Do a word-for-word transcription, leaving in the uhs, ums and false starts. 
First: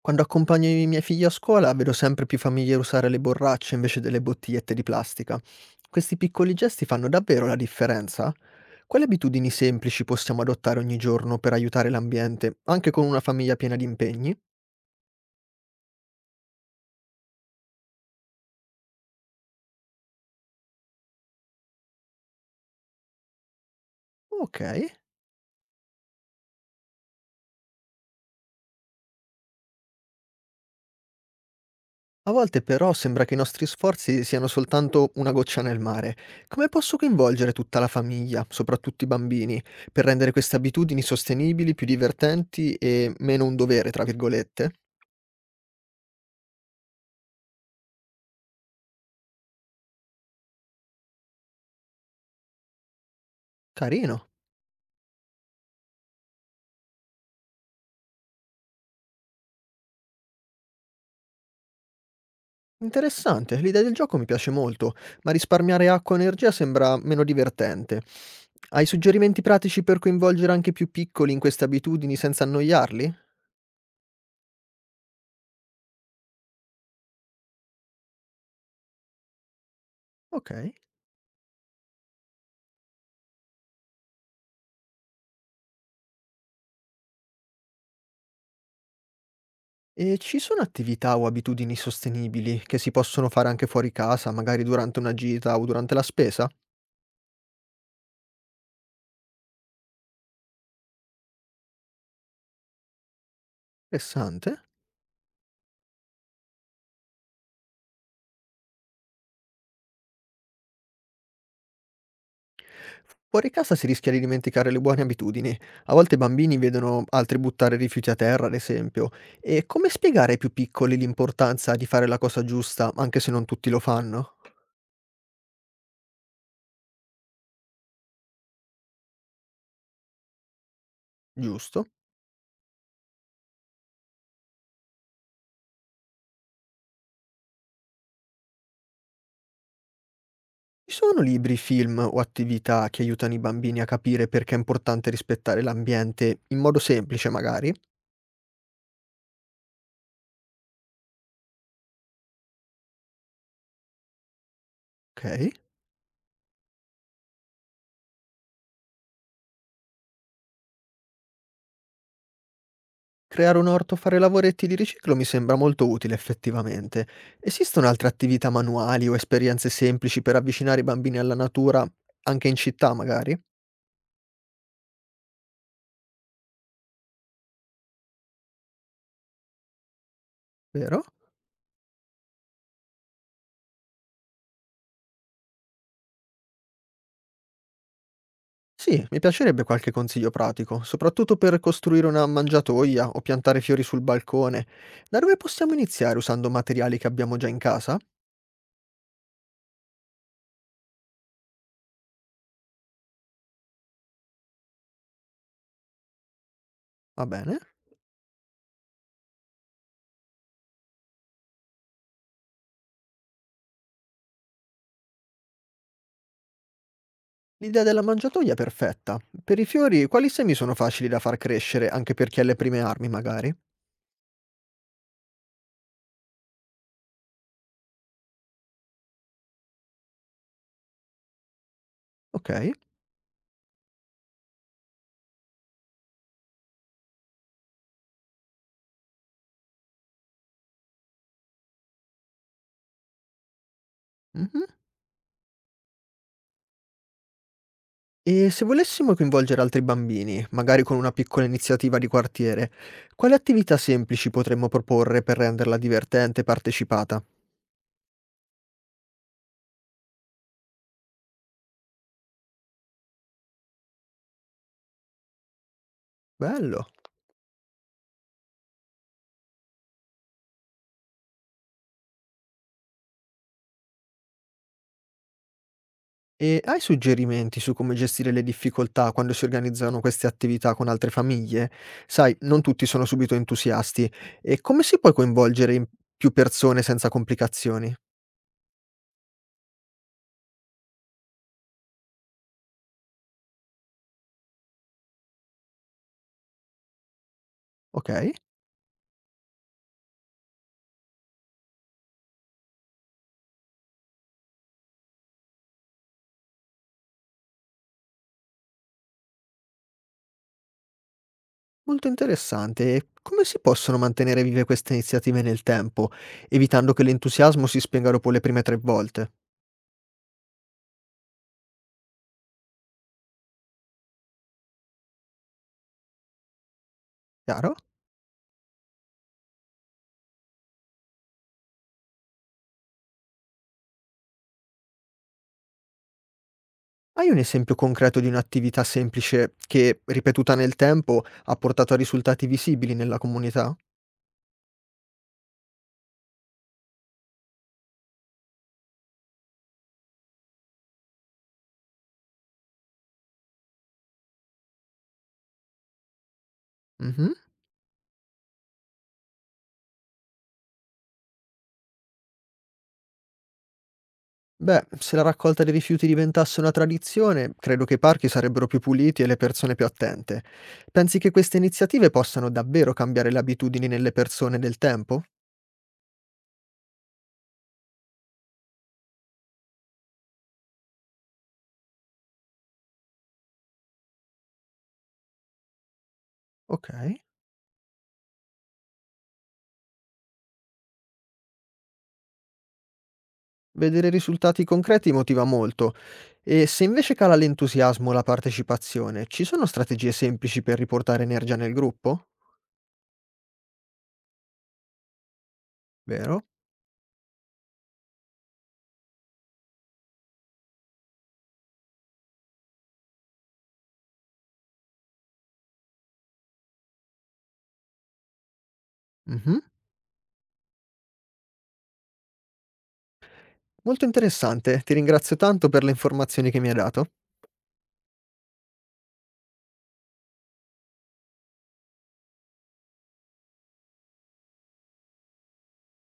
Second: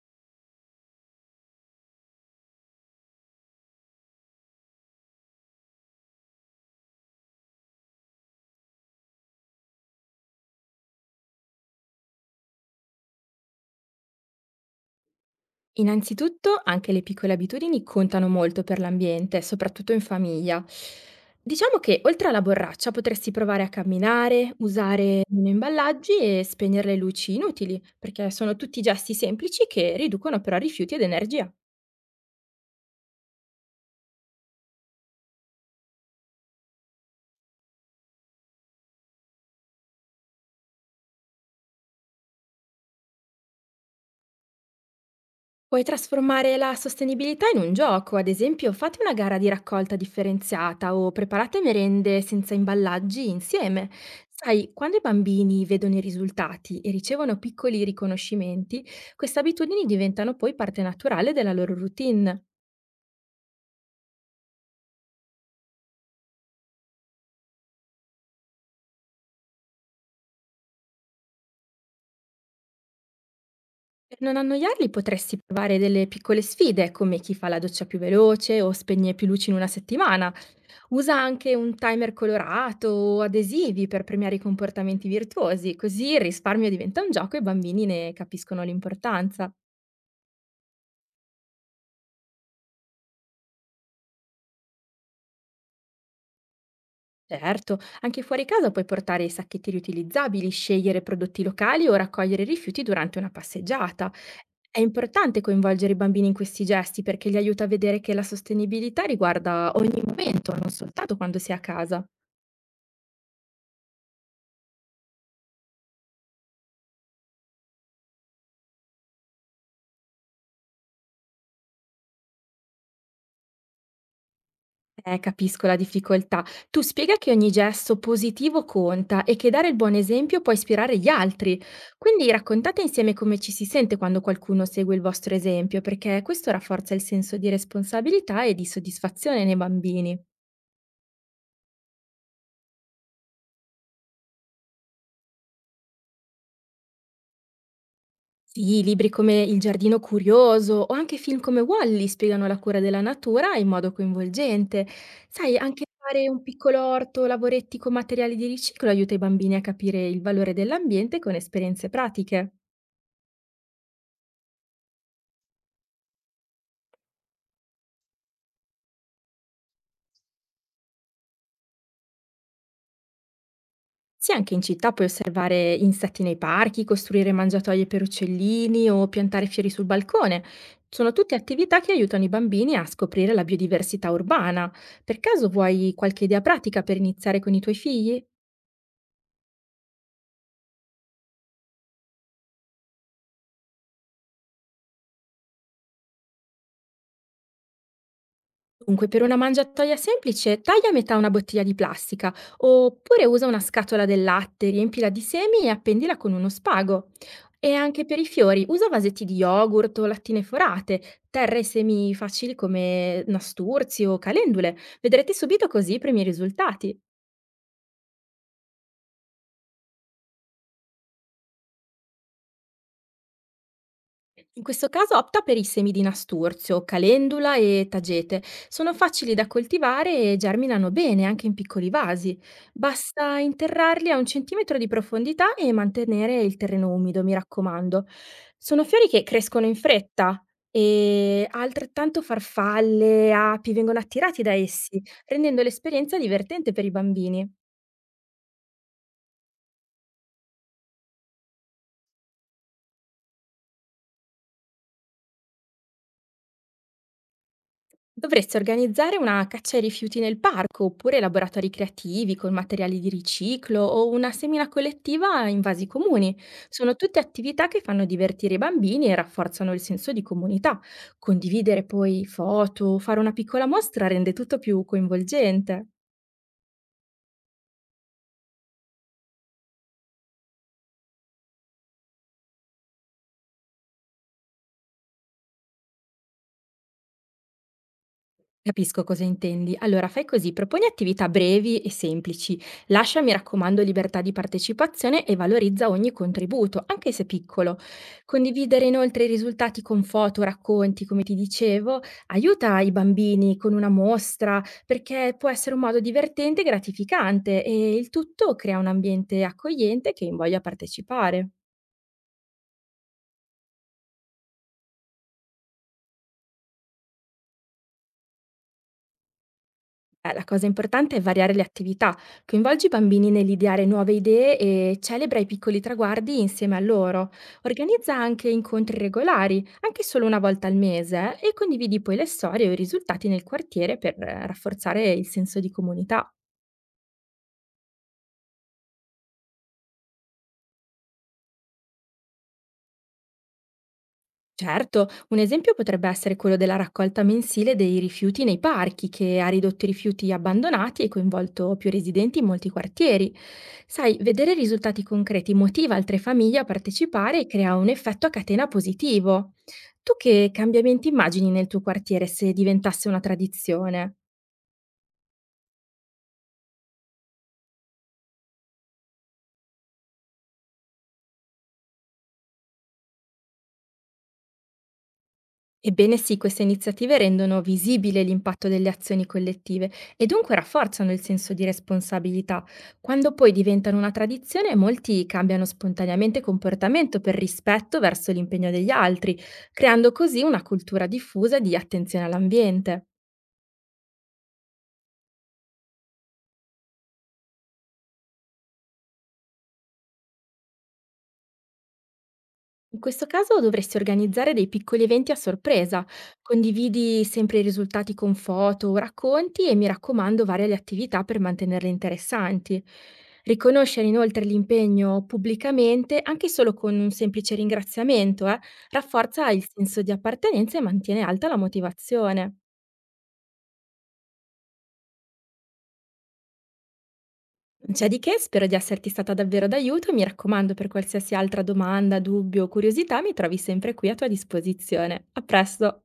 Quando accompagno i miei figli a scuola vedo sempre più famiglie usare le borracce invece delle bottigliette di plastica. Questi piccoli gesti fanno davvero la differenza? Quali abitudini semplici possiamo adottare ogni giorno per aiutare l'ambiente, anche con una famiglia piena di impegni? Innanzitutto, anche le piccole abitudini contano molto per l'ambiente, soprattutto in famiglia. Diciamo che oltre alla borraccia potresti provare a camminare, Ok. usare meno imballaggi e spegnere le luci inutili, perché sono tutti gesti semplici che riducono però rifiuti ed energia. A volte però sembra che i nostri sforzi siano soltanto una goccia nel mare. Come posso coinvolgere tutta la famiglia, soprattutto i bambini, per rendere queste abitudini sostenibili, più divertenti e meno un dovere, tra virgolette? Puoi trasformare la sostenibilità in un gioco, ad esempio fate una gara di raccolta differenziata o preparate merende senza imballaggi insieme. Carino. Sai, quando i bambini vedono i risultati e ricevono piccoli riconoscimenti, queste abitudini diventano poi parte naturale della loro routine. Interessante, l'idea del gioco mi piace molto, ma risparmiare acqua e energia sembra meno divertente. Hai suggerimenti pratici per coinvolgere anche i più piccoli in queste abitudini senza annoiarli? Per non annoiarli potresti provare delle piccole sfide, come chi fa la doccia più veloce o spegne più luci in una settimana. Ok. Usa anche un timer colorato o adesivi per premiare i comportamenti virtuosi, così il risparmio diventa un gioco e i bambini ne capiscono l'importanza. E ci sono attività o abitudini sostenibili che si possono fare anche fuori casa, magari durante una gita o durante la spesa? Certo, anche fuori casa puoi portare i sacchetti riutilizzabili, scegliere prodotti locali o raccogliere rifiuti durante una passeggiata. Interessante. È importante coinvolgere i bambini in questi gesti perché li aiuta a vedere che la sostenibilità riguarda ogni momento, non soltanto quando si è a casa. Fuori casa si rischia di dimenticare le buone abitudini. A volte i bambini vedono altri buttare rifiuti a terra, ad esempio. E come spiegare ai più piccoli l'importanza di fare la cosa giusta, anche se non tutti lo fanno? Eh, capisco la difficoltà. Tu spiega che ogni gesto positivo conta e che dare il buon esempio può ispirare gli altri. Giusto? Quindi raccontate insieme come ci si sente quando qualcuno segue il vostro esempio, perché questo rafforza il senso di responsabilità e di soddisfazione nei bambini. Ci sono libri, film o attività che aiutano i bambini a capire perché è importante rispettare l'ambiente in modo semplice, magari? Sì, libri come Il giardino curioso o anche film come Wall-E spiegano la cura della natura in modo coinvolgente. Ok. Sai, anche fare un piccolo orto, lavoretti con materiali di riciclo aiuta i bambini a capire il valore dell'ambiente con esperienze pratiche. Creare un orto, fare lavoretti di riciclo mi sembra molto utile effettivamente. Esistono altre attività manuali o esperienze semplici per avvicinare i bambini alla natura, anche in città magari, Sì, anche in città puoi osservare insetti nei parchi, costruire mangiatoie per uccellini o piantare fiori sul balcone. vero? Sono tutte attività che aiutano i bambini a scoprire la biodiversità urbana. Per caso vuoi qualche idea pratica per iniziare con i tuoi figli? Sì, mi piacerebbe qualche consiglio pratico, soprattutto per costruire una mangiatoia o piantare fiori sul balcone. Da dove possiamo iniziare usando materiali che abbiamo già in casa? Dunque, per una mangiatoia semplice, taglia a metà una bottiglia di plastica, oppure usa una scatola del latte, riempila di semi e appendila con uno spago. Va bene. E anche per i fiori, usa vasetti di yogurt o lattine forate, terra e semi facili come nasturzi o calendule. Vedrete subito così i primi risultati. L'idea della mangiatoia è perfetta. Per i fiori, quali semi sono facili da far crescere, anche per chi ha le prime armi magari? In questo caso opta per i semi di nasturzio, calendula e tagete. Sono facili da coltivare e germinano bene anche in piccoli vasi. Ok. Basta interrarli a un centimetro di profondità e mantenere il terreno umido, mi raccomando. Sono fiori che crescono in fretta e altrettanto farfalle, api vengono attirati da Mhm. essi, rendendo l'esperienza divertente per i bambini. E se volessimo coinvolgere altri bambini, magari con una piccola iniziativa di quartiere, quali attività semplici potremmo proporre per renderla divertente e partecipata? Dovresti organizzare una caccia ai rifiuti nel parco, oppure laboratori creativi con materiali di riciclo o una semina collettiva in vasi comuni. Bello. Sono tutte attività che fanno divertire i bambini e rafforzano il senso di comunità. Condividere poi foto, fare una piccola mostra rende tutto più coinvolgente. E hai suggerimenti su come gestire le difficoltà quando si organizzano queste attività con altre famiglie? Sai, non tutti sono subito entusiasti. E come si può coinvolgere in- più persone senza complicazioni? Capisco cosa intendi. Allora fai così, proponi attività brevi e semplici, lascia mi raccomando libertà di partecipazione e valorizza ogni contributo, anche se piccolo. Ok? Condividere inoltre i risultati con foto, racconti, come ti dicevo, aiuta i bambini con una mostra, perché può essere un modo divertente e gratificante e il tutto crea un ambiente accogliente che invoglia a partecipare. Molto interessante. E come si possono mantenere vive queste iniziative nel tempo, evitando che l'entusiasmo si spenga dopo le prime tre volte? Eh, la cosa importante è variare le attività, coinvolgi i bambini nell'ideare nuove idee e celebra i piccoli traguardi insieme a loro. Chiaro? Organizza anche incontri regolari, anche solo una volta al mese, e condividi poi le storie o i risultati nel quartiere per eh, rafforzare il senso di comunità. Hai un esempio concreto di un'attività semplice che, ripetuta nel tempo, ha portato a risultati visibili nella comunità? Certo, un esempio potrebbe essere quello della raccolta mensile dei rifiuti nei parchi, che ha ridotto i rifiuti abbandonati e coinvolto più residenti in molti quartieri. Sai, vedere risultati concreti motiva altre famiglie a Mhm. partecipare e crea un effetto a catena positivo. Tu che cambiamenti immagini nel tuo quartiere se diventasse una tradizione? Beh, se la raccolta dei rifiuti diventasse una tradizione, credo che i parchi sarebbero più puliti e le persone più attente. Pensi che queste iniziative possano davvero cambiare le abitudini nelle persone del tempo? Ebbene sì, queste iniziative rendono visibile l'impatto delle azioni collettive e dunque rafforzano il senso di responsabilità. Quando poi diventano una tradizione, molti cambiano spontaneamente Ok. comportamento per rispetto verso l'impegno degli altri, creando così una cultura diffusa di attenzione all'ambiente. Vedere risultati concreti motiva molto. E se invece cala l'entusiasmo o la partecipazione, ci sono strategie semplici per riportare energia nel gruppo? In questo caso dovresti organizzare dei piccoli eventi a sorpresa. Vero? Condividi sempre i risultati con foto o racconti e mi raccomando varia le attività per mantenerle interessanti. Riconoscere inoltre l'impegno pubblicamente, anche solo con un semplice ringraziamento, eh, rafforza Mhm. il senso di appartenenza e mantiene alta la motivazione. Molto interessante, ti ringrazio tanto per le informazioni che mi hai dato. Non c'è di che, spero di esserti stata davvero d'aiuto e mi raccomando per qualsiasi altra domanda, dubbio o curiosità mi trovi sempre qui a tua disposizione. A presto!